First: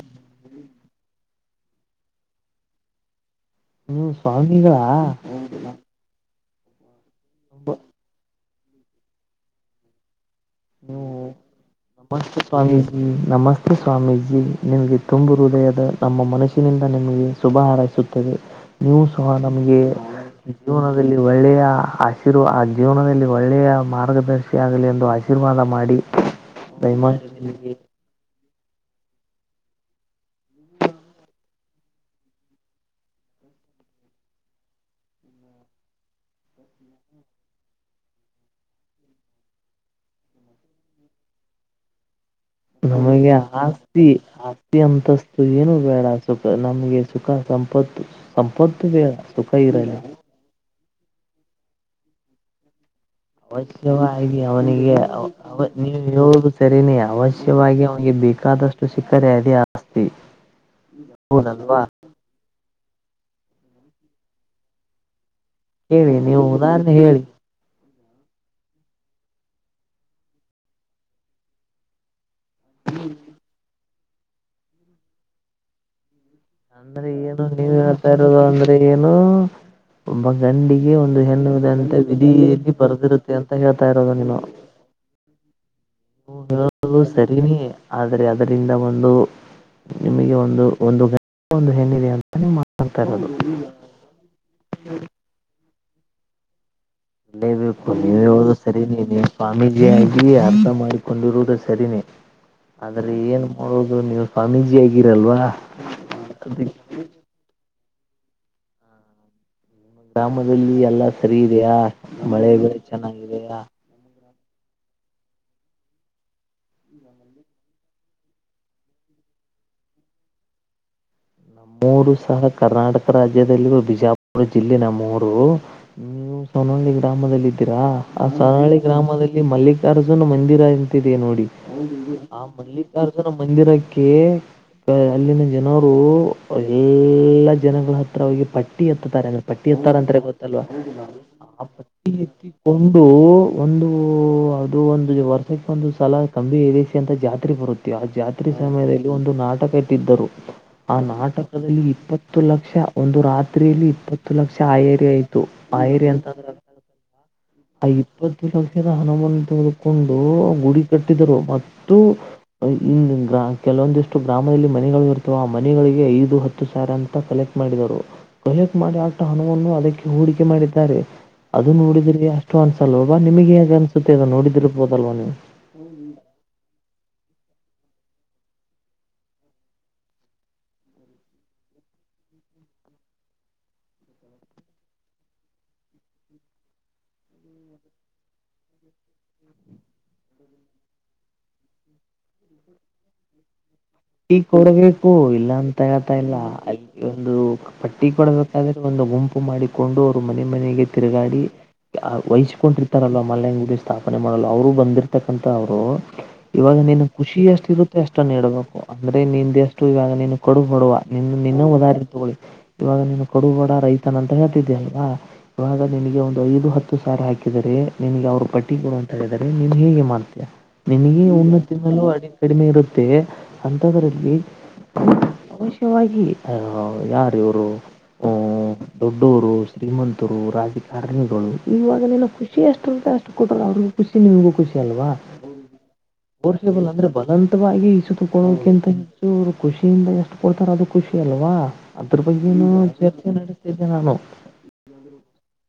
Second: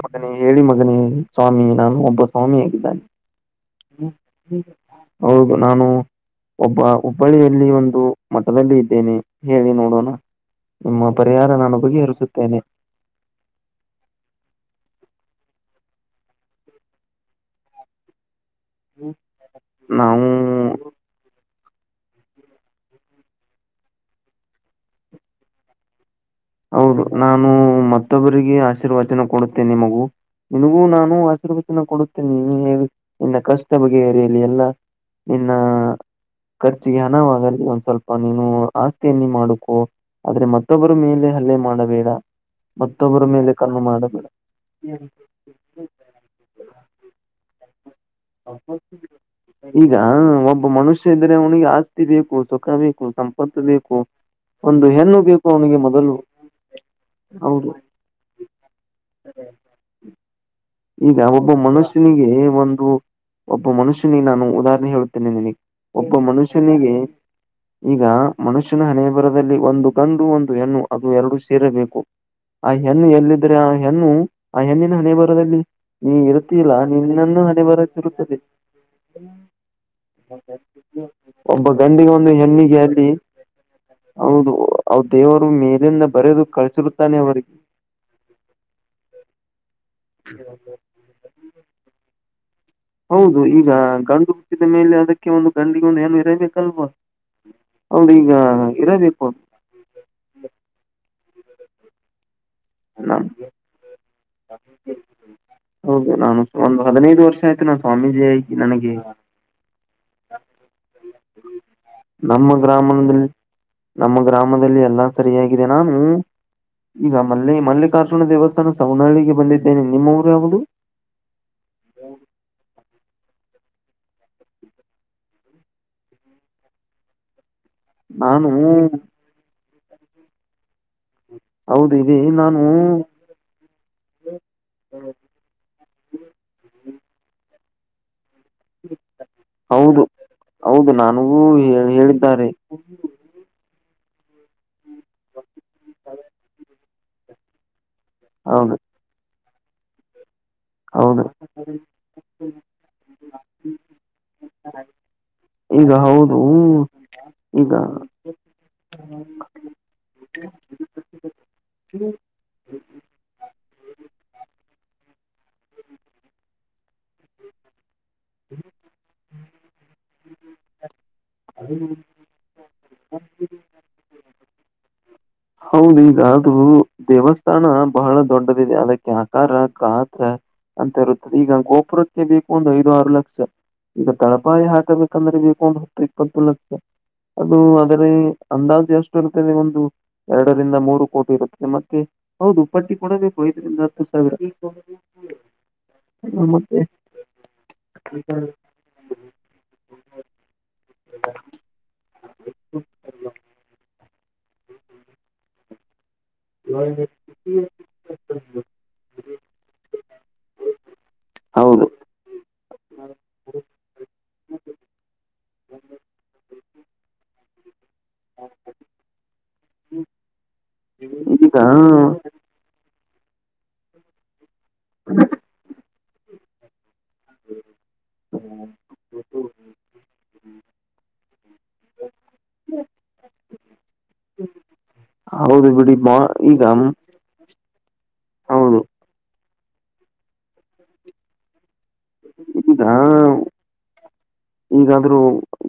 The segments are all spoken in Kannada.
ಮಗನ ಹೇಳಿ ಮಗನೇ ಸ್ವಾಮಿ ನಾನು ಒಬ್ಬ ಸ್ವಾಮಿಯಾಗಿದ್ದಾನೆ ನೀವು ಸ್ವಾಮಿಗಳ ಹೌದು ನಾನು ಒಬ್ಬ ಹುಬ್ಬಳ್ಳಿಯಲ್ಲಿ ಒಂದು ಮಠದಲ್ಲಿ ಇದ್ದೇನೆ ಹೇಳಿ ನೋಡೋಣ ನಿಮ್ಮ ನೀವು ಪರಿಹಾರ ನಾನು ನಮಸ್ತೆ ಬಗೆಹರಿಸುತ್ತೇನೆ ಸ್ವಾಮೀಜಿ ನಮಸ್ತೆ ಸ್ವಾಮೀಜಿ ನಿಮಗ ತುಂಬು ಹೃದಯದ ನಮ್ಮ ಮನಸ್ಸಿನಿಂದ ನಿಮಗೆ ಶುಭ ಹಾರೈಸುತೇವೆ. ನೀವು ಸಹ ನಮಗೆ ನಾವು ಜೀವನದಲ್ಲಿ ಒಳ್ಳೆಯ ಆಶೀರ್ವಾದ ಆ ಜೀವನದಲ್ಲಿ ಒಳ್ಳೆಯ ಮಾರ್ಗದರ್ಶಿ ಆಗಲಿ ಎಂದು ಆಶೀರ್ವಾದ ಮಾಡಿ ಹೌದು ದಯಮಾಡಿ ನಾನು ನಿಮಗೆ ಮತ್ತೊಬ್ಬರಿಗೆ ಆಶೀರ್ವಚನ ಕೊಡುತ್ತೇನೆ ಮಗು ನಿನಗೂ ನಾನು ಆಶೀರ್ವಚನ ಕೊಡುತ್ತೇನೆ ನಿನ್ನ ಕಷ್ಟ ಬಗೆಹರಿಯಲಿ ಎಲ್ಲಾ ಇನ್ನ ಖರ್ಚಿಗೆ ಹಣವಾಗಲ್ಲಿ ಒಂದ್ ಸ್ವಲ್ಪ ನೀನು ಆಸ್ತಿಯನ್ನ ಮಾಡಕೊ ಆದ್ರೆ ಮತ್ತೊಬ್ಬರ ಮೇಲೆ ಹಲ್ಲೆ ಮಾಡಬೇಡ ಮತ್ತೊಬ್ಬರ ನಮಗೆ ಮೇಲೆ ಕಣ್ಣು ಆಸ್ತಿ ಮಾಡಬೇಡ ಆಸ್ತಿ ಅಂತಸ್ತು ಏನು ಬೇಡ ಸುಖ ನಮ್ಗೆ ಸುಖ ಸಂಪತ್ತು ಸಂಪತ್ತು ಬೇಡ ಸುಖ ಇರಲೀ ಆಸೆ ಇದ್ದರೆ ಅವನಿಗೆ ಆಸ್ತಿ ಬೇಕು ಸುಖ ಬೇಕು ಸಂಪತ್ತು ಬೇಕು ಅವಶ್ಯವಾಗಿ ಒಂದು ಅವನಿಗೆ ಹೆಣ್ಣು ಅವ ಬೇಕು ಅವ ಅವನಿಗೆ ಮೊದಲು ನೀವು ಹೇಳೋದು ಸರೀನೇ ಹೌದು ಅವಶ್ಯವಾಗಿ ಅವನಿಗೆ ಬೇಕಾದಷ್ಟು ಸಿಕ್ಕರೆ ಅದೇ ಆಸ್ತಿ ಈಗ ಒಬ್ಬ ಹೌದಲ್ವಾ ಮನುಷ್ಯನಿಗೆ ಒಂದು ಒಬ್ಬ ಮನುಷ್ಯನ ನಾನು ಉದಾಹರಣೆ ಹೇಳುತ್ತೇನೆ ನಿನಗೆ ಹೇಳಿ ಒಬ್ಬ ನೀವು ಉದಾಹರಣೆ ಮನುಷ್ಯನಿಗೆ ಹೇಳಿ ಈಗ ಮನುಷ್ಯನ ಹಣೆ ಬರಹದಲ್ಲಿ ಒಂದು ಗಂಡು ಒಂದು ಹೆಣ್ಣು ಅದು ಎರಡು ಸೇರಬೇಕು ಆ ಹೆಣ್ಣು ಎಲ್ಲಿದ್ರೆ ಆ ಹೆಣ್ಣು ಆ ಹೆಣ್ಣಿನ ಹಣೆ ಬರದಲ್ಲಿ ನೀ ಇರು ತ್ತಿಲ್ಲ ಅಂದ್ರೆ ನಿನ್ನನ್ನು ಏನು ಹಣೆ ನೀವ್ ಹೇಳ್ತಾ ಬರಹದಲ್ಲಿರುತ್ತದೆ ಇರೋದು ಅಂದ್ರೆ ಏನು ಒಬ್ಬ ಗಂಡಿಗೆ ಒಂದು ಒಬ್ಬ ಹೆಣ್ಣುವುದಂತೆ ಗಂಡಿಗೆ ಒಂದು ವಿಧಿಯಲ್ಲಿ ಹೆಣ್ಣಿಗೆ ಅಲ್ಲಿ ಬರೆದಿರುತ್ತೆ ಅಂತ ಹೇಳ್ತಾ ಹೌದು ಅವ ದೇವರು ಮೇಲೆ ನೀವು ಹೇಳುವುದು ಸರಿನೇ ಆದರೆ ಅದರಿಂದ ಒಂದು ನಿಮಗೆ ಒಂದು ಒಂದು ಗಂಡು ಒಂದು ಹೆಣ್ಣಿದೆ ಅಂತನೆ ಹೌದು ಈಗ ಗಂಡು ಹುಟ್ಟಿದ ಮೇಲೆ ಅದಕ್ಕೆ ಒಂದು ಗಂಡಗ ಒಂದು ಹೆಣ್ಣು ಇರಬೇಕಲ್ವಾ ಅಲ್ಲೇಬೇಕು ಹೌದು ನೀವ ಈಗ ಹೇಳದು ಸರಿನೇ ಇದೆ ಇರಬೇಕು ನೀವು ಸ್ವಾಮೀಜಿಯಾಗಿ ಅರ್ಥ ಮಾಡಿಕೊಂಡಿರುವುದು ಸರಿನೇ ಆದ್ರೆ ನಾನು ಏನ್ ಮಾಡೋುದು ನೀವು ಸ್ವಾಮೀಜಿ ಆಗಿರಲ್ವಾ ಅದಕೆ ಸ್ವಾಮಿಜಿ ಆಗಿ ನನಗೆ ಗ್ರಾಮದಲ್ಲಿ ಎಲ್ಲಾ ಸರಿ ಇದೆಯಾ ನಮ್ಮ ಮಳೆ ಬೆಳೆ ಗ್ರಾಮದಲ್ಲಿ ಚೆನ್ನಾಗಿದೆಯಾ ನಮ್ಮ ನಮ್ಮ ಗ್ರಾಮದಲ್ಲಿ ಎಲ್ಲಾ ಸರಿಯಾಗಿದೆ ನಾ ಹೂ ಈಗ ಮಲ್ಲಿ ಮಲ್ಲಿ ಮಲ್ಲಿಕಾರ್ಜುನ ದೇವಸ್ಥಾನ ಸವನಳ್ಳಿಗೆ ಬಂದಿದ್ದೇನೆ ನಿಮ ಊರು ಯಾವ್ದದು ನಮ್ಮ ಊರು ಸಹಾ ಕರ್ನಾಟಕ ರಾಜ್ಯದಲ್ಲಿ ಬಿಜಾಪುರ ಜಿಲ್ಲೆ ನಮ್ ಊರು ನೀವು ಸನ್ನೊಳಿ ಗ್ರಾಮದಲ್ಲಿ ಇರ್ತೀರಾ ಆ ನಾನು ಸರಾಳಿ ಗ್ರಾಮದಲ್ಲಿ ಮಲ್ಲಿಕಾರ್ಜುನ ಮಂದಿರ ಅಂತ ಇ ದೇ ನೋಡಿ ಹೌದು ಇದೆ ಆ ನಾನು ಮಲ್ಲಿಕಾರ್ಜುನ ಮಂದಿರಕ್ಕೆ ಅಲ್ಲಿನ ಜನರು ಎಲ್ಲಾ ಜನಗಳ ಹತ್ತಿ ರ ಹೋಗಿ ಪಟ್ಟಿ ಎತ್ತತಾರೆ ಅಂದ್ರೆ ಪಟ್ಟಿ ಎತ್ತಾರ ಹೌದು ಅಂತ್ರ ಗೊತ್ತಲ್ವಾ ಹೌದು ನನಗೂ ಆ ಹೇ- ಪಟ್ಟಿ ಹೇಳಿದ್ದಾರೆ ಎತ್ತಿಕೊಂಡು ಒಂದು ಅದು ಒಂದು ವರ್ಷಕ್ಕೆ ಒಂದು ಸಲ ಕಮ್ಮಿ ವೇಶಿ ಅಂತ ಜಾತ್ರೆ ಬರುತ್ತೆ ಜಾತ್ರೆ ಹೌದು ಸಮಯದಲ್ಲಿ ಒಂದು ನಾಟಕ ಇಟ್ಟಿದ್ದರು ಆ ಹೌದು ನಾಟಕದಲ್ಲಿ ಇಪ್ಪತ್ತು ಲಕ್ಷ ಒಂದು ರಾತ್ರಿಯಲ್ಲಿ ಇಪ್ಪತ್ತು ಲಕ್ಷ ಆಯರಿ ಆಯತು ಈಗ ಪಾಯರಿ ಹೌದು ಅಂತ್ರ ಆ ಇಪ್ಪತ್ತು ಲಕ್ಷದ ಹಣವನ್ನು ತೆಗೆಕೊಂಡು ಗುಡಿ ಕಟ್ಟರು ಮತ್ತು ಈ ಗ ಕೆಲವೊಂದಿಷ್ಟು ಗ್ರಾಮದಲ್ಲಿ ಮನೆಗಳು ಇ ಆ ಮನೆಗಳಿಗೆ ಐದು ಹತ್ತು ಸಾವಿರ ಅಂತ ಕಲೆಕ್ಟ್ ಮಾಡಿದರು ಕಲೆಕ್ಟ್ ಮಾಡಿ ಆಟ ಹಣವನ್ನು ಅದಕ್ಕೆ ಹೂಡಿಕೆ ಮಾಡಿದ್ದಾರೆ ಅದು ಈಗ ನೋಡಿದ್ರಿ ಅಷ್ಟು ಅನ್ಸಲ್ವಾವಾ ನಿಮಗೆ ಹೇಗ್ ಅನ್ಸುತ್ತೆ ಅದ ನೋಡಿದಿರ್ಬೋದಲ್ವಾ ನೀವು ಹ ಈಗಾದೂ ದೇವಸ್ಥಾನ ಬಹಳ ದೊಡ್ಡದಿದೆ ಅದಕ್ಕೆ ಆಕಾರ ಗಾತ್ರ ಅಂತ ಇರುತ್ತದೆ ಈಗ ಗೋಪುರಕ್ಕೆ ಬೇಕು ಒಂದು ಐದು ಆರು ಲಕ್ಷ ಈಗ ತಳಪಾಯಿ ಹಾಕಬೇಕಂದ್ರೆ ಬ ಒಂದು ಹೊತ್ತು ಇಪ್ಪತ್ತು ಲಕ್ಷ ಅದು ಅದರೆ ಅಂದಾಜು ಎಷ್ಟು ಇರುತದೆ ಒಂದು ಎರಡು ರಿಂದ ಮೂರು ಕೋಟಿ ಇರುತ್ತೆ ಮತ್ತೆ ಹೌದು ಪಟ್ಟಿ ಕೂಡ ಬೇಕು ಇದರಿಂದ ಪಟ್ಟಿ ಕೊಡಬೇಕು ಇಲ್ಲ ಅಂತ ಹೇಳ್ತಾ ಇಲ್ಲ ಮತ್ತೆ ಅಲ್ಲಿ ಒಂದು ಪಟ್ಟಿ ಕೊಡಬೇಕಾದ್ರೆ ಒಂದು ಗುಂಪು ಮಾಡಿಕೊಂಡು ಅವರು ಮನೆ ಮನೆಗೆ ತಿರುಗಾಡಿ ವಹಿಸ್ಕೊಂಡಿರ್ತಾರಲ್ವಾ ಮಲ್ಲಂಗ ಉಡಿಸ ಸ್ತಾಪ ಪನೆ ಮಾಡಲ್ಲ ಅವರು ಬಂದಿರ್ತಕ್ಕಂತ ಅವ್ರು ಇವಾಗ ನೀನು ಖುಷಿ ಎಷ್ಟ ಇರುತ್ತೆ ಅಷ್ಟನ್ ಇಡಬೇಕು ಅಂದ್ರೆ ನಿಂದ ಎಷ್ಟು ಇವಾಗ ನೀನು ಕಡು ಹೊಡುವ ನೀ ನಿನ್ನ ಹೌದು ಉದಾರಿ ತಗೊಳ್ಳಿ ಇವಾಗ ನೀನು ಕಡು ಬಡ ರೈತನ ಅಂತ ಹೇಳ್ತಿದ್ದೀ ಅಲ್ವಾ ಇವಾಗ ನಿನಗೆ ಒಂದು ಐದು ಹತ್ತು ಸಾರಿ ಹಾಕಿದರೆ ನಿನಗೆ ಅವರು ಪಟ್ಟಿ ಕೊಡ ಅಂತ ಹೇಳಿದರೆ ನೀನು ಹೇಗೆ ಮಾಡ್ತೀಯ ನಿನಗೆ ಈಗ ಉನ್ನ ತಿನಲ್ಲೂ ಕಡಿಮೆ ನೀಡುತ್ತ ಅದ್ರಲ್ಲಿ ಅವಶ್ಯವಾಗಿ ಆ ಯಾರ ಇವರು ಹ ದೊಡ್ಡವರು ಶ್ರೀಮಂತರು ರಾಜಕಾರಣಿಗಳು ಇವಾಗ ನಿನ್ನ ಖುಷಿ ಎಷ್ಟು ಅಷ್ಟು ಕೊರರು ಅವ್ರಗೂ ಖುಮಗೂ ಖಷಿ ಅಲ್ವಾ ಹೌದು ಬಿಡಿ ಮಾ ಈಗ ಸವಾಗಿ ಈ ಹೌದು ಸುತಕೊಳ್ಳೋಕಿಂತ ಹೆಚ್ಚುರು ಖುಷಿಯಿಂದ ಎಷ್ಟು ಕೊಡ್ತಾರ ಅದು ಖುಷಿ ಅಲ್ವಾ ಅದ್ರ ಬಗ್ಗೆನ ಈಗ ಚರ್ಚೆ ನಡೆತಿದ್ದೆ ನಾನು ಈಗಾದ್ರೂ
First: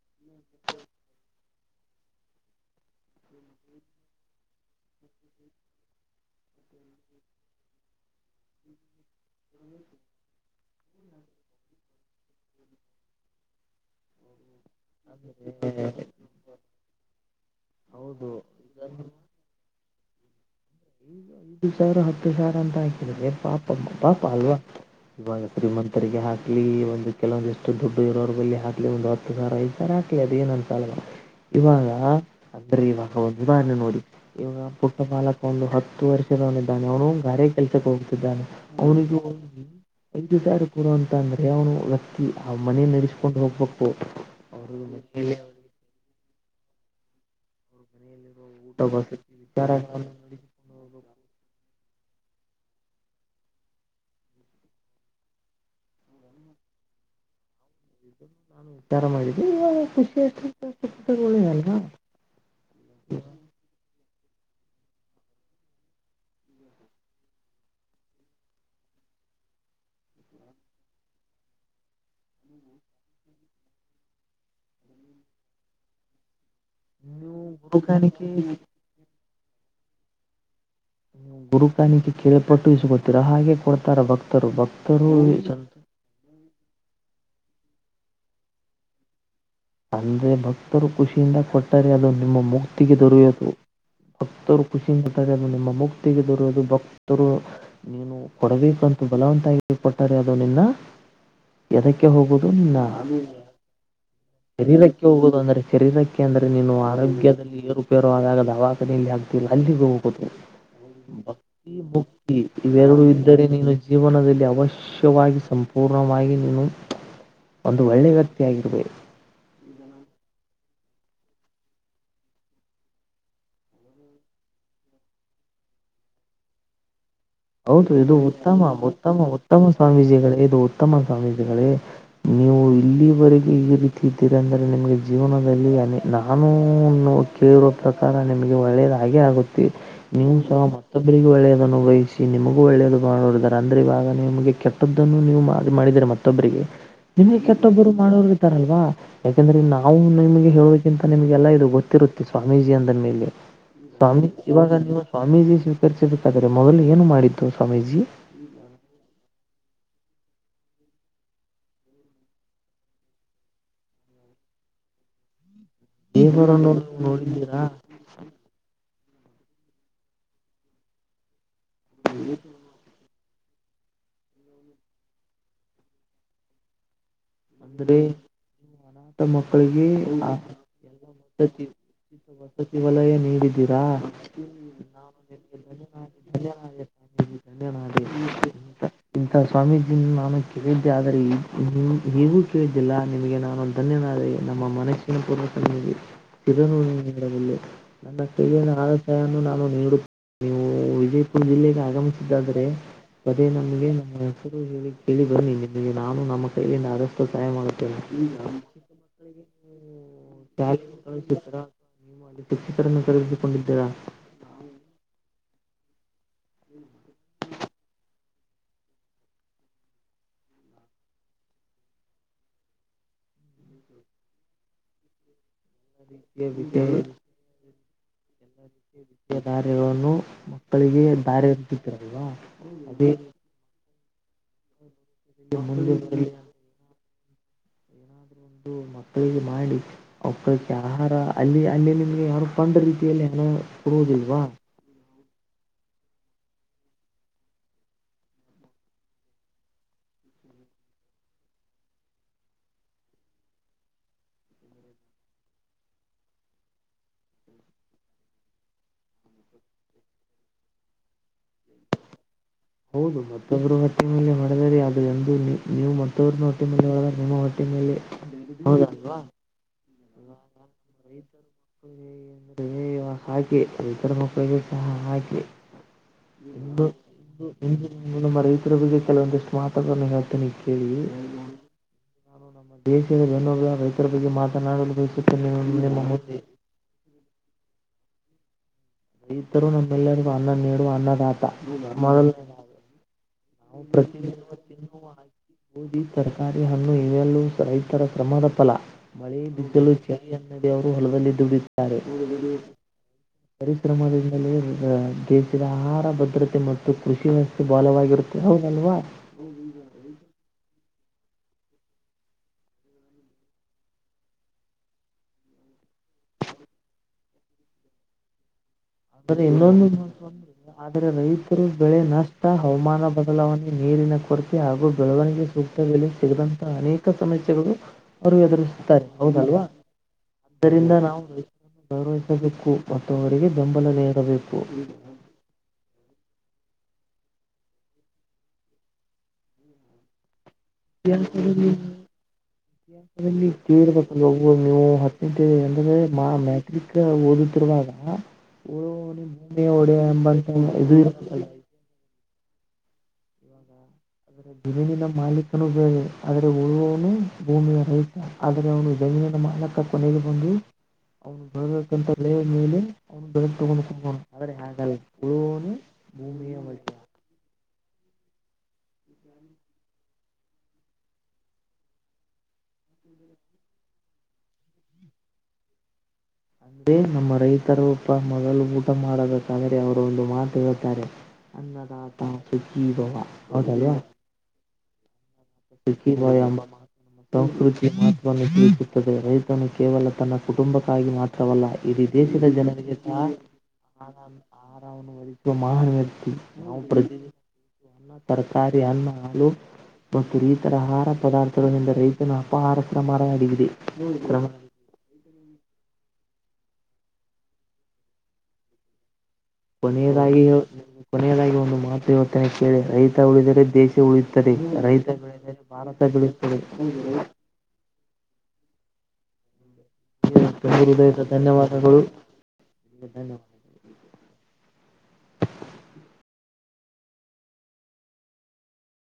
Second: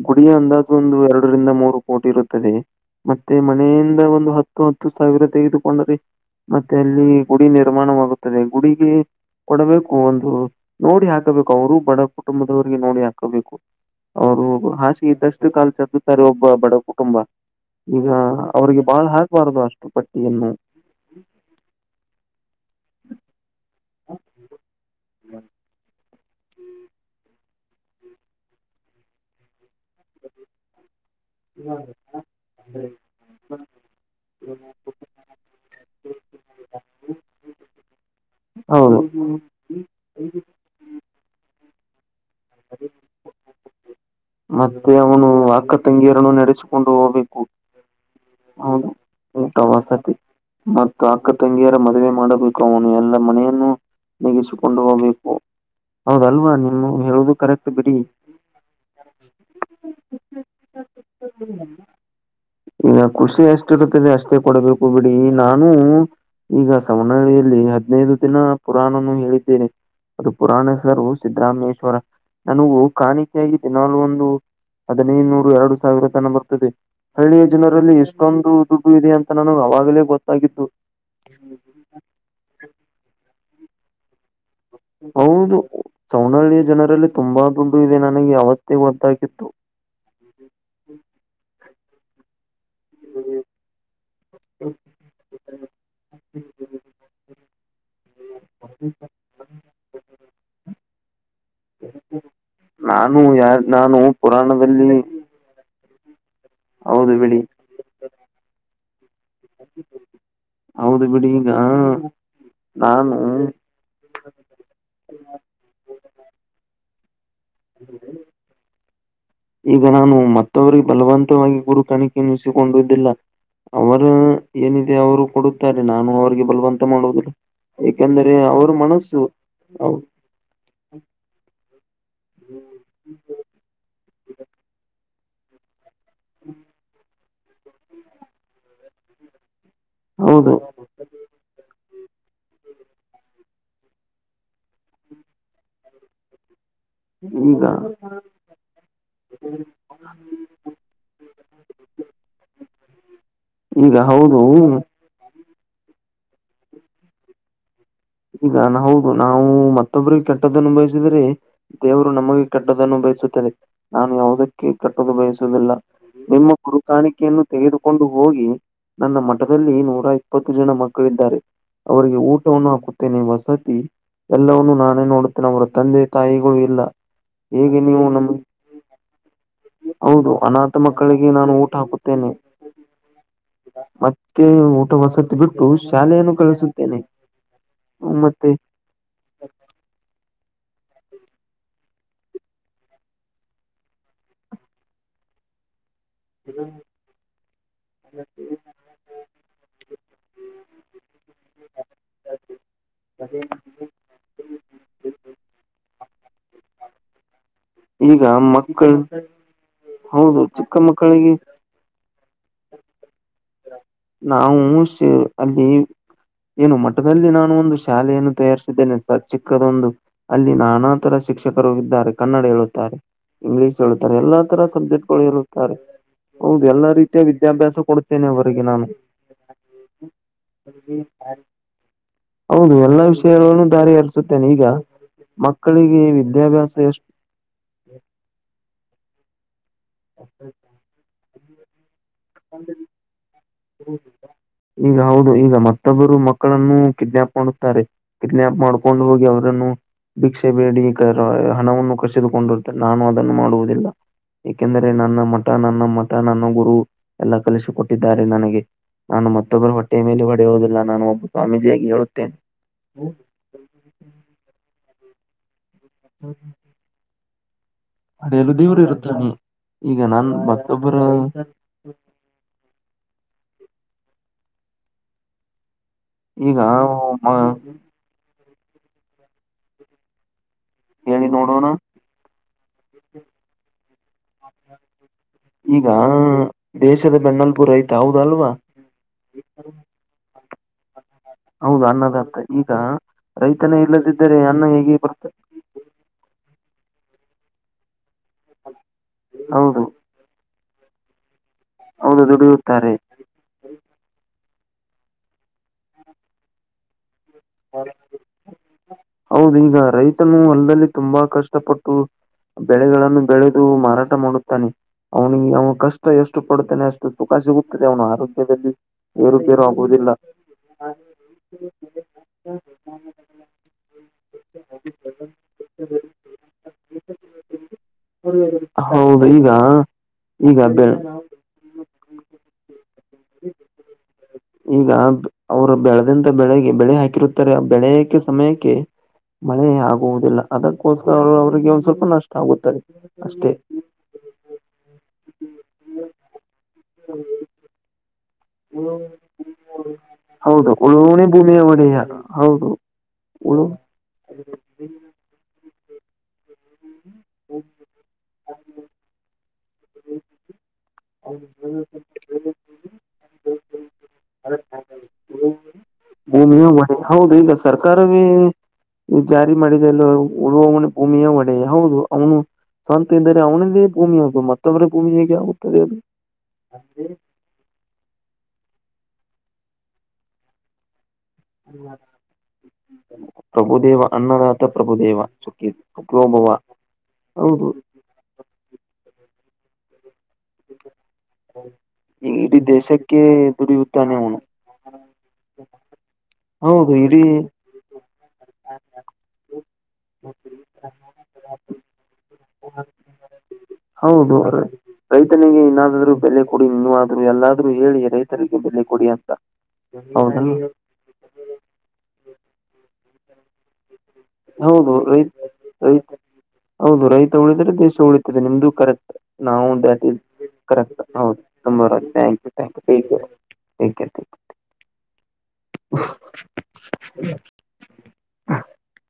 ಗುಡಿಯ ಅಂದಾಜು ಒಂದು ಎರಡರಿಂದ ಮೂರು ಕೋಟಿ ಇರುತ್ತದೆ ಮತ್ತೆ ಮನೆಯಿಂದ ಒಂದು ಹತ್ತು ಹತ್ತು ಸಾವಿರ ತೆಗೆದುಕೊಂಡ್ರಿ ಮತ್ತೆ ಅಲ್ಲಿ ಗುಡಿ ನಿರ್ಮಾಣವಾಗುತ್ತದೆ ಗುಡಿಗೆ ಕೊಡಬೇಕು ಒಂದು ನೋಡಿ ಹಾಕಬೇಕು ಅವರು ಬಡ ಕುಟುಂಬದವರಿಗೆ ನೋಡಿ ಹಾಕಬೇಕು ಅವರು ಹಾಸಿ ಇದ್ದಷ್ಟು ಕಾಲು ಚ್ದುತ್ತಾರೆ ಒಬ್ಬ ಬಡ ಕುಟುಂಬ ಈಗ ಹೌದು ಅವ್ರಿಗೆ ಬಾಳ್ ಹಾಕ್ಬಾರದು ಅಷ್ಟು ಪಟ್ಟಿಯನ್ನು ಐದು ಸಾವಿರ ಹತ್ತು ಸಾವಿರ ಅಂತ ಹಾಕಿದೆ ಪಾಪ ಪಾಪ ಅಲ್ವಾ ಇವಾಗ ಶ್ರೀಮಂತರಿಗೆ ಹಾಕ್ಲಿ ಒಂದು ಕೆಲವೊಂದಿಷ್ಟು ದುಡ್ಡು ಇರೋರ್ ಬಲ್ಲಿ ಹಾಕ್ಲಿ ಒಂದು ಹತ್ತು ಸ ಐ ಕರಾಟ್ ಅ ನಂತಳಾ ಇವಾಗ ಅಂದ್ರೆ ಇವಾಗ ಒಂದುಾರಣೆ ನೋಡಿ ಇವಾಗ ಪುಟ್ಟ ಪಾಲಕ ಒಂದು ಹತ್ತು ಹ ವರ್ಷದವನಿದ್ದಾನೆ ಅವನು ಗಾರೆ ಕೆಲ್ಸಕ್ಕೆ ಹೋಗ್ತಿದ್ದಾನೆ ಹೌದು ಅವನಿಗೂ ಐದು ಸಾರು ಪೂರ ಅಂತ ಅಂದ್ರೆ ಅವನು ವ್ಯಕ್ತಿ ಆ ಮನೆ ನಡೆಸ್ಕೊಂಡ್ ಹೋಗ್ಬ ಮತ್ತೆ ಅವನು ಅಕ್ಕ ತಂಗಿಯರನ್ನು ನಡೆಸಿಕೊಂಡು ಹೋಗ್ಬೇಕು ಮನೆಯಲ್ಲಿರುವ ಊಟ ಹೌದು ವಸತಿ ಊಟ ವಿಚಾರಗಳನ್ನು ವಸತಿ ನಡೆಸಿಕೊಂಡು ಮತ್ತ ಹೋಗ್ಬೇಕು ಅಕ್ಕ ತಂಗಿಯರ ಮ ಮದೆ ಮಾಡಬೇಕು ಅವನು ಎಲ್ಲಾ ಮನೆಯನ್ನು ನಗಿಸಿಕೊಂಡು ಹೋಗ್ಬೇಕು ಹೌದಲ್ವಾ ನಿಮ್ಮ ಹೇಳುದು ಕರೆಕ್ಟ್ ಬಿಡಿ ನಾನು ವಿಚಾರ ಮಾಡಿದ್ದಿ ಇವಾಗ ಖುಷಿಯಷ್ಟ ತಗಿದೆಲ್ವಾ ಈಗ ಖುಷಿ ಎಷ್ಟಿರ್ತ್ತದೆ ಅಷ್ಟೇ ಕೊಡಬೇಕು ಬಿಡಿ ನಾನು ಈಗ ಸವನಹಳ್ಳಿಯಲ್ಲಿ ಹದ್ನದು ದಿನ ಪುರಾಣನು ಹೇಳಿದ್ದೇನೆ ಅದು ಪುರಾಣಸರು ಸಿದ್ದರಾಮೇಶ್ವರ ನನಗ ಕಾಣಿಕೆಯಾಗಿ ದಿನಲು ಒಂದು ಅದನೇ ನೂರು ಎರಡು ಸಾವಿರ ತನ ಬರ್ತದೆ ನೀವು ಸ್ಥಳೀಯ ಜನರಲ್ಲಿ ಗುರುಕಾಣಿಕೆ ಎಷ್ಟೊಂದು ದುಡ್ಡು ಇದೆ ಅಂತ ನನಗೆ ಅವಾಗಲೇ ಗೊತ್ತಾಗಿದ್ದತ್ತು ನೀವು ಗುರುಕಾಣಿಕ ಕೆರೆ ಪಟ್ಟುಯಿಸಿ ಗೊತ್ತೀರಾ ಹಾಗೆ ಕೊಡ್ತಾರ ಭಕ್ತ ಹೌದು ಸೌನಹಳ್ಳಿಯ ಜನರಲ್ಲಿ ತುಂಬಾ ದುಂಡು ಇದೆ ನನಗೆ ಅವಸ್ ಒದ್ದಾಗಿತ್ತು ಅಂದ್ರೆ ಭಕ್ತರು ಖುಷಿಯಿಂದ ಕೊಟ್ಟರೆ ಅದು ನಿಮ್ಮ ಮುಕ್ತಿಗೆ ದೊರೆಯಿತು ಭಕ್ತರು ಖುಷಿನ್ ಕೊಟ್ಟಾರೆ ಅ ನಿಮ್ಮ ಮುಕ್ತಿಗೆದರುದು ಭಕ್ತರು ನೀನು ಕೊಡಬೇಕಂತ ಬಲವಂತಾಗಿ ಕೊಟ್ಟರೆ ಅದು ನಿನ್ನ ಎದಕ್ಕೆ ಹೋಗೋುದು ನಿನ್ನ ನಾನು ಯಾರ್ ನಾನು ಪುರಾಣದಲ್ಲಿ ಶರೀರಕ್ಕೆ ಹೋಗೋುದು ಅಂದ್ರೆ ಶರೀರಕ್ಕೆ ಯಾಕೆಂದ್ರೆ ನೀನು ಹೌದು ಬಿಡಿ ಆರೋಗ್ಯದಲ್ಲಿ ಏರುಪೇರು ಆದಾಗ ದವಾಖಾನಲ್ಲಿ ಆಗ್ತಿಲ್ಲ ಅಲ್ಲಿಗೆ ಹೋಗುದು ಹೌದು ಬಿಡಿ ಈಗ ಭಕ್ತಿ ಮುಕ್ತಿ ಇವೆರಡೂ ನಾನು ಇದ್ದರೆ ನೀನು ಜೀವನದಲ್ಲಿ ಅವಶ್ಯವಾಗಿ ಸಂಪೂರ್ಣ ಪೂರ್ಣವಾಗಿ ನನ್ನು ಒಂದು ಒಳ್ಳೆ ವ್ಯಕ್ತಿ ಆಗಿರ್ಬೇಕಹು ಈಗ ನಾನು ಮತ್ತೊವರಿಗೆ ಬಲವಂತವಾಗಿ ಗುರು ಕಣಿಕೆನ್ನಿಸಿಕೊಂಡಿದ್ದಿಲ್ಲ ಅವರು ಏನಿದೆ ಅವರು ಕೊಡುತ್ತಾರೆ ನಾನು ಅವ್ರಿಗೆ ಬಲವಂತ ಮಾಡುದಿಲ್ಲ ಹೌದು ಇದು ಉತ್ತಮ ಉತ್ತಮ ಉತ್ತಮ ಸ್ವಾಮೀಜಿಗಳೇ ಇದು ಉತ್ತಮ ಸ್ವಾಮೀಜಿಗಳೇ ನೀವು ಇಲ್ಲಿವರೆಗೆ ಈ ರೀತಿ ಇದ್ದೀರಿ ಅಂದರೆ ನಿಮಗೆ ಜೀವನದಲ್ಲಿ ಅ ನಾನೂ ಕೇಳುವ ಪ್ರಕಾರ ನಿಮಗೆ ಒಳ್ಳೆಯದ ಹಾಗೆ ಆಗುತ್ತೆ ನೀವು ಹೌದು ಸಹ ಮತ್ತೊಬ್ಬರಿಗೆ ಒಳ್ಳೆಯದನ್ನು ವಹಿಸಿ ಮಗೂ ಒಳ್ಳೆಯದು ನೋಡಾರೆ ಅಂದ್ರೆ ಇವಾಗ ನಿಮಗೆ ಕೆಟ್ಟದ್ದನ್ನು ನೀವು ಮಾಡಿದ್ರರೆ ಮತ್ತೊಬ್ಬರಿಗೆ ನಿಮ್ಗೆ ಈಗ ಕೆಟ್ಟೊಬ್ಬರು ಮಾಡೋರು ಇದ್ದಾರಲ್ವಾ ಯಾಕೆಂದ್ರೆ ನಾವು ನಿಮ್ಗೆ ಹೇಳಕ್ಕಿಂತ ನಿಮ್ಗೆಲ್ಲ ಇದು ಗೊತ್ತ ರುತ್ತೆ ಸ್ವಾಮೀಜಿ ಅಂದನ್ ಮೇಲೆ ಈಗ ಸ್ವಾಮೀಜ ಇವಾಗ ಹೌದು ನೀವು ಸ್ವಾಮೀಜಿ ಕರಿಸದಕ್ಕಾದ್ರೆ ಮೊದಲು ಏನು ಮಾಡಿದ್ದು ಸಮಯ ಈಗಾ ಹೌದು ನಾವು ಮತ್ತ ಮತ್ತೊಬ್ಬರಿಗೆ ಕೆಟ್ಟದ್ದನ್ನುನು ಬಯಸಿದ್ರೆ ದೇವರು ನಮಗೆ ಕೆಟ್ಟದನ್ನು ಬಯಸುತ್ತದೆ ನಾನು ಯಾವುದಕ್ಕೆ ಪ್ಪದು ಬಯಸುವುದಿಲ್ಲ ನಿಮ್ಮ ದೇವರನ್ನು ನೀವು ಕುರುಕಾಣಿಕೆಯನ್ನು ನೋಡಿದ್ದೀರಾ ತೆಗೆದುಕೊಂಡು ಹೋಗಿ ನನ್ನ ಮಠದಲ್ಲಿ ನೂರ ಇಪ್ಪತ್ತು ಜನ ಮಕ್ಕಳಿದ್ದಾರೆ ಅವರಿಗೆ ಊಟವನ್ನು ಹಾಕ ವಸತಿ ಎಲ್ಲವವನ್ನುೂ ನಾನೇ ನೋಡುತ್ತೇನೆ ಅವರ ತಂದೆ ತಾಯಿಗಳು ಇಲ್ಲ ಹೇಗೆ ಅಂದ್ರೆ ನೀವು ನಮಗೆ ಅನಾಥ ಮಕ್ಕಳಿಗೆ ಹೌದು ಆ ಅನಾಥ ಎಲ್ಲ ಮಕ್ಕಳಿಗೆ ನಾನು ವಸತಿ ಊಟ ಹಾಕುತ್ತೇನೆ ವಸತಿ ವಲಯ ನೀಡಿದ್ದೀರಾ ಮತ್ತೆ ಊಟ ವಸತಿ ಬಿಟ್ಟು ಶಾಲೆಯನ್ನು ಕಳಿಸುತ್ತೇನೆ ಧನ್ಯನಾದೆ. ಮತ್ತೆ ಇಂತ ಸ್ವಾಮೀಜಿ ನಾನು ಕೇಳಿದ್ದೆ ಆದರೆೆ ಹಗೂ ಕೇಳಿದ್ದಿಲ್ಲ ನಿಮಗೆ ನಾನುೊಂದು ಧನ್ಯವಾದ ನಮ್ಮ ಮನಸ್ಸಿನ ಪೂರ್ವಸ ಇದನ್ನು ನೀಡಬಿಲ್ಲ ನನ್ನ ಕಗಿನ ಆದ ಸಾಯನ್ನು ನಾನು ನೀಡುತ್ತ ನೀವು ವಿಜಯಪುರ ಜಿಲ್ಲೆಗೆ ಆಗಮಿಸಿದ್ದಾದ್ರೆ ಅದೇ ನಮಗೆ ನಮ್ಮ ಹೆಸರು ಹೇಳಿ ಕೇಳಿ ಬನ್ನಿ ನಿಮಗೆ ನಾನು ನಮ್ಮ ಕೈಲಿಂದ ಆದಷ್ಟು ಸಹಾಯ ಮಾಡುತ್ತೇನೆ. ಈಗ ಮಕ್ಕಳ ಹೌದು ನೀವು ಚಿಕ್ಕ ಮಕ್ಕಳಿಗೆ ಎ ಕಾರರ ನರ ನಾವು ಅಲ್ಲಿ ಏನು ಮಠದಲ್ಲಿ ನಾನು ಒಂದು ಶಾಲೆಯನ್ನು ತಯಾರಿಸಿದ್ದೇನೆ ಸ ಚಿಕ್ಕದೊಂದು ಅಲ್ಲಿ ನಾನಾ ಶಿಕ್ಷಕರು ಇದ್ದಾರೆ ಕನ್ನಡ ಹೇಳುತ್ತಾರೆ ಇಂಗ್ಲಿೀಷ್ ಹೇಳುತ್ತಾರೆ ಎಲ್ಲಾ ತರ ಸಬ್ಜೆಕ್ಟ್ಗಳು ಇರುತ್ತ ಹೌದು ಎಲ್ಲಾ ರೀತಿಯ ವಿದ್ಯಾಭ್ಯಾಸ ಕೊಡ್ ಎಲ್ಲ ರೀತಿಯ ವತ್ಯ ದಾರಿಗಳನ್ನು ಮಕ್ಕಳಿಗೆ ದಾರಿಂತಿದ್ದರಲ್ವಾ [inaudible] ರಿಹರಿಸುತ್ತೇನೆ ಈಗ ರೀತಿಯಲ್ಲಿ ಮುಂದೆ ಮಕ್ಕಳಿಗೆ ಬರಲಿ ಅಂತ ವಿದ್ಯಾಭ್ಯಾಸ ಎಷ್ಟು ಮಕ್ಕಳಿಗೆ ಮಾಡಿ ಮಕ್ಕಳಿಗೆ ಆಹಾರ ಅಲ್ಲಿ ಅಲ್ಲಿ ನಿ ಯಾರು ಪೊಂಡ ರೀತಿಯಲ್ಲಿ ಕೊಡುವುದಲ್ವಾ ಈಗ ಹೌದು ಈಗ ಮತ್ತೊಬ್ಬರು ಮಕ್ಕಳನ್ನು ಕಿಡ್ನಾಯಪ್ ಮಾಡುತ್ತಾರೆ ಕಿಡ್ನಾಯಪ್ ಮಾಡ್ಕೊಂಡು ಹೋಗಿ ಅವ್ರನ್ನು ಭಿಕ್ಷೆ ಬೇಡಿ ಕ ಹಣವನ್ನು ಕಸಿದುಕೊಂಡಿರುತ್ತೆ ನಾನು ಅದನ್ನು ಮಾಡುವುದಿಲ್ಲ ಏಕೆಂದರೆ ನನ್ನ ಮಠ ನನ್ನ ಮಠ ನನ್ನ ಗುರು ಎಲ್ಲ ಕಲಿಸಿಕೊಟ್ಟಿದ್ದಾರೆ ನನಗೆ ನಾನು ಮತ್ತೊಬ್ಬರು ಹೊಟ್ಟೆಯ ಮೇಲೆ ಹೊಡೆಯುವುದಿಲ್ಲ ನಾನು ಒಬ್ಬ ಸ್ವಾಮೀಜಿಯಾಗಿ ಹೇಳುತ್ತೇನೆ ಹೌದು ಮತ್ತೊಬ್ಬರ ಹೊಟ್ಟೆ ಮಲ್ಲಿ ಹೊಡೆದರೆ ಅದು ಎಂದು ನೀವು ಮತ್ತೊಬನ ಹೊಟ್ಟೆ ಮಲ್ಲಿ ಹೊಡೆದ ನಿಮ್ಮ ಹೊಟ್ಟೆ ಮೇಲೆ ಅದೇಲ್ಲ ದೇವ್ರು ಹೌದಲ್ವಾ ಇರುತ್ತಾನ ಈಗ ನಾನ್ ಮತ್ತೊಬ್ಬರ ಹಾಕಿ ರೈತರ ಮಕ್ಕಳಿಗೂ ಸಹ ಹಾಕಿ. ಈಗ ಮ ಇ ಇ ನಮ್ಮ ರೈತರ ಬಗ್ಗೆ ಕೆಲವೊಂದಿಷ್ಟು ಮಾತಗಳನ್ನು ಹೇಳ್ತೇನೆ. ಕೇಳಿ ಹೇಳಿ ನೋಡೋಣ. ನಾನು ನಮ್ಮ ದೇಶದ ಬೆನ್ನೆಲಬು ರೈತರ ಬಗ್ಗೆ ಮಾತ್ ಈಗ ದೇಶದ ಬೆನ್ನೆಲುಬು ರೈತ ಹೌದ ಅಲ್ವಾ? ರೈತರು ನಮ್ಮಲ್ಲರಿಗೂ ಅನ್ನ ನೀಡುವ ಅನ್ನದಾತ. ಹೌದು ಅನ್ನದಾತ ಈಗ ಮೊದಲನೆಯದಾಗಿ ರೈತನೇ ಇಲ್ಲದಿದ್ದರೆ ಅನ್ನ ಹೇಗೆ ಬರ್ತದೆ. ಇಡೀ ತರಕಾರಿ ಹಣ್ಣು ಇವೆಲ್ಲೂ ರೈತರ ಶ್ರಮದ ಫಲ ಮಳೆ ಹೌದು ಬಿದ್ದಲು ಚಳಿಯನ್ನದೇ ಅವರು ಹೊಲದಲ್ಲಿ ದುಡಿದು ತ್ತಾರೆ. ಹೌದು ದುಡಿಯುತ್ತಾರೆ. ಪರಿಶ್ರಮದಿಂದಲೇ ದೇಶದ ಆಹಾರ ಭದ್ರತೆ ಮತ್ತು ಕೃಷಿ ವ್ಯವಸ್ಥೆ ಬಾಲವಾಗಿರುತ್ತೆ ಹೌದಲ್ವಾ. ಹೌದು ಈಗ ರೈತನು ಹೊಲದಲ್ಲಿ ತುಂಬಾ ಕಷ್ಟಪಟ್ಟು ಬೆಳೆಗಳನ್ನು ಬೆಳೆದು ಮಾರಾಟ ಮಾಡುತ್ತಾನೆ ಅವ್ನಿಗೆ ಅವನು ಕಷ್ಟ ಎಷ್ಟು ಪಡುತ್ತಾನೆ ಅಷ್ಟು ಸುಖ ಸಿಗುತ್ತದೆ ಅವನ ಆರೋಗ್ಯದಲ್ಲಿ ಆದ್ರೆ ಏರುಪೇರು ಇನ್ನೊಂದು ಆಗುವುದಿಲ್ಲ [unintelligible] ಆದ್ರೆ ರೈತರು ಬೆಳೆ ನಷ್ಟ ಹವಾಮಾನ ಬದಲಾವಣೆ ನೀರಿನ ಕೊರತೆ ಹಾಗೂ ಬೆಳವಣಿಗೆ ಸೂಕ್ತ ಬೆಲೆ ಸಿಗಿದಂತಹ ಅನೇಕ ಸಮಸ್ಯೆಗಳು ಅವರು ಎದುರಿಸುತ್ತಿದ್ದಾರೆ. ಹೌದ ಈಗ ಈಗ ಬೆ ಆದ್ದರಿಂದ ನಾವು ರೈತನ್ನು ಗೌರವಿಸಬೇಕು ಮತ್ತು ಅವರಿಗೆ ಬೆಂಬಲವೇ ಈಗ ಅವರು ಬೆಳೆದಿಂದ ಬೆಳೆಗೆ ಬೆಲೆ ಹಾಕಿರುತ್ತೆ. [unintelligible] ಬೆಳೆಯಕ್ಕೆ ಸಮಯಕ್ಕೆ ಮಳೆ ಆಗುವುದಿಲ್ಲ. ಅದಕ್ಕೋಸ್ಕರ ಅವರಿಗೆ ಒಂದ್ ಸ್ವಲ್ಪ ನಷ್ಟ ಆಗುತ್ತದೆ. ಮನೆಯಲ್ಲಿ ಅಷ್ಟೇ ತೀವ್ರ [unintelligible] ನೀವು ಹತ್ತನೆತ್ತೆ ಅಂದ್ರೆ ಮಾ ಮ್ಯಾಟ್ರಿಕ್ ಓದುತ್ತಿರುವಾಗ ಓದುವವನೇ ಮನೆಯ ಒಡೆಯ ಎಂಬಂತೆ ಇದು ಇರ್ತದ. ಹ ಹೌದು ಆದ್ರೆ ಜಮೀನಿನ ಮಾಲೀಕನೂ ಬೇರೆ ಆದರೆ ಉಳುವವನು ಭೂಮಿಯ ರೈತ. ಆದೆರೆ ಅವನು ಜಮೀನಿನ ಮಾಲಿಕಾ ಕೊನೆಗೆ ಬಂದು ಅವನು ಬೆಳೆದಿರ್ತಕಂತಕ್ಕ ಬೆಲೆ ಬೆಲೆಯ ಮೇಲೆ ಅವನು ದುಡ್ಡು ತಗೊಂಡು ಕುಡ್ಕೊಂಡ ಆದ್ರೆ ಹಾಗಲ್ಲ ಉಳುವವನು ಭೂಮಿಯ ಒಡೆಯ ಹೌದು ಈಗ ಸರ್ಕಾರವೇ ಈ ಜಾರಿಗೆ ಮಾಡಿದೇಯಲ್ಲ ಉಳುವವನ ಭೂಮಿಯ ಒಡೆಯ ಹೌದು ಅವನು ಸ್ವಂತ ಇದ್ದರೆ ಅವನದೇ ಭೂಮಿ ಅದು ಮತ್ತೊಬ್ಬರ ಭೂಮಿ ಹೇಗೆ ಆಗುತ್ತದೆ ಅದು ಅಂದ್ರೆ ನಮ್ಮ ರೈತರು. ಅಪ್ಪ ಮೊದಲು ಊಟ ಮಾಡಬೇಕಾದರೆ ಅವರು ಒಂದು ಮಾತು ಹೇಳ್ತಾರೆ. ಅನ್ನದಾತ ಸುಖೀ ಭವ ಪ್ರಭುದೇವ ಅನ್ನದಾತ ಪ್ರಭುದೇವ. ಸುಖಿ [unintelligible] ಬಾಯ ಪ್ರಭವ ಎಂಬ ಹೌದು ಸಂಸ್ಕೃತಿಯ ಮಹತ್ವವನ್ನು ತಿಳಿಸುತ್ತದೆ ರೈತನು ಕೇವಲ ತನ್ನ ಕುಟುಂಬಕ್ಕಾಗಿ ಮಾತ್ರವಲ್ಲ ಇಡೀ ದೇಶದ ಇಡೀ ಜನರಿಗೆ ಸಹ ದೇಶಕ್ಕೆ ದುಡಿಯುತ್ತಾನೆ ಆಹಾರ ಅವನು ಆಹಾರವನು ವದಿಗಿಸುವ ಮಹಾನ್ ವ್ಯಕ್ತಿ ನಾವು ಹೌದು ಇಡೀ ಪ್ರತಿದಿನ ಅನ್ನ ತರಕಾರಿ ಅನ್ನ ಹಾಲು ಮತ್ತು ಇರತರ ಆಹಾರ ಪದಾರ್ಥಗಳಿಂದ ರೈತನ ಅಪಹಾರಕ್ರಮರ ಅಡಗಿದೆ. ಹೌದು ರೈತನಿಗೆ ಇನ್ನಾದಾದ್ರು ಬೆಲೆ ಕೊಡಿ ನೀವಾದ್ರು ಎಲ್ಲಾದರೂ ಹೇಳಿ ರೈತರಿಗೆ ಬೆಲೆ ಕೊಡಿ ಅಂತ. ಕೊನೆಯದಾಗಿ ಹೌದಲ್ಲ ಹೇಳ್ ಕೊನೆಯದಾಗಿ ಒಂದು ಮಾತು ಹೇಳುತ್ತೇನೆ ಕೇಳಿ ರೈತ ಉಳಿದರೆ ದೇಶ. ಉಳಿಯುತ್ತದೆ ಹೌದು ರೈತ ರೈ ಬೆಳೆದರೆ ಭಾರತ ಬೆಳೆಯುತ್ತದೆ. ಅದೇ ದೇಶ ಉಳಿತದೆ ನಿಮ್ದು ಕರೆಕ್ಟ್. ನಾವು ತುಂಬು ಕರೆಕ್ಟ್ ಹೃದಯದ ಹೌದು ತುಂಬ ಧನ್ಯವಾದಗಳು ಥ್ಯಾಂಕ್ ಯು ಥ್ಯಾಂಕ್ ಯು. ಧನ್ಯವಾದ ಥ್ಯಾಂಕ್ ಯು ಥ್ಯಾಂಕ್ ಯು. [inaudible] [inaudible]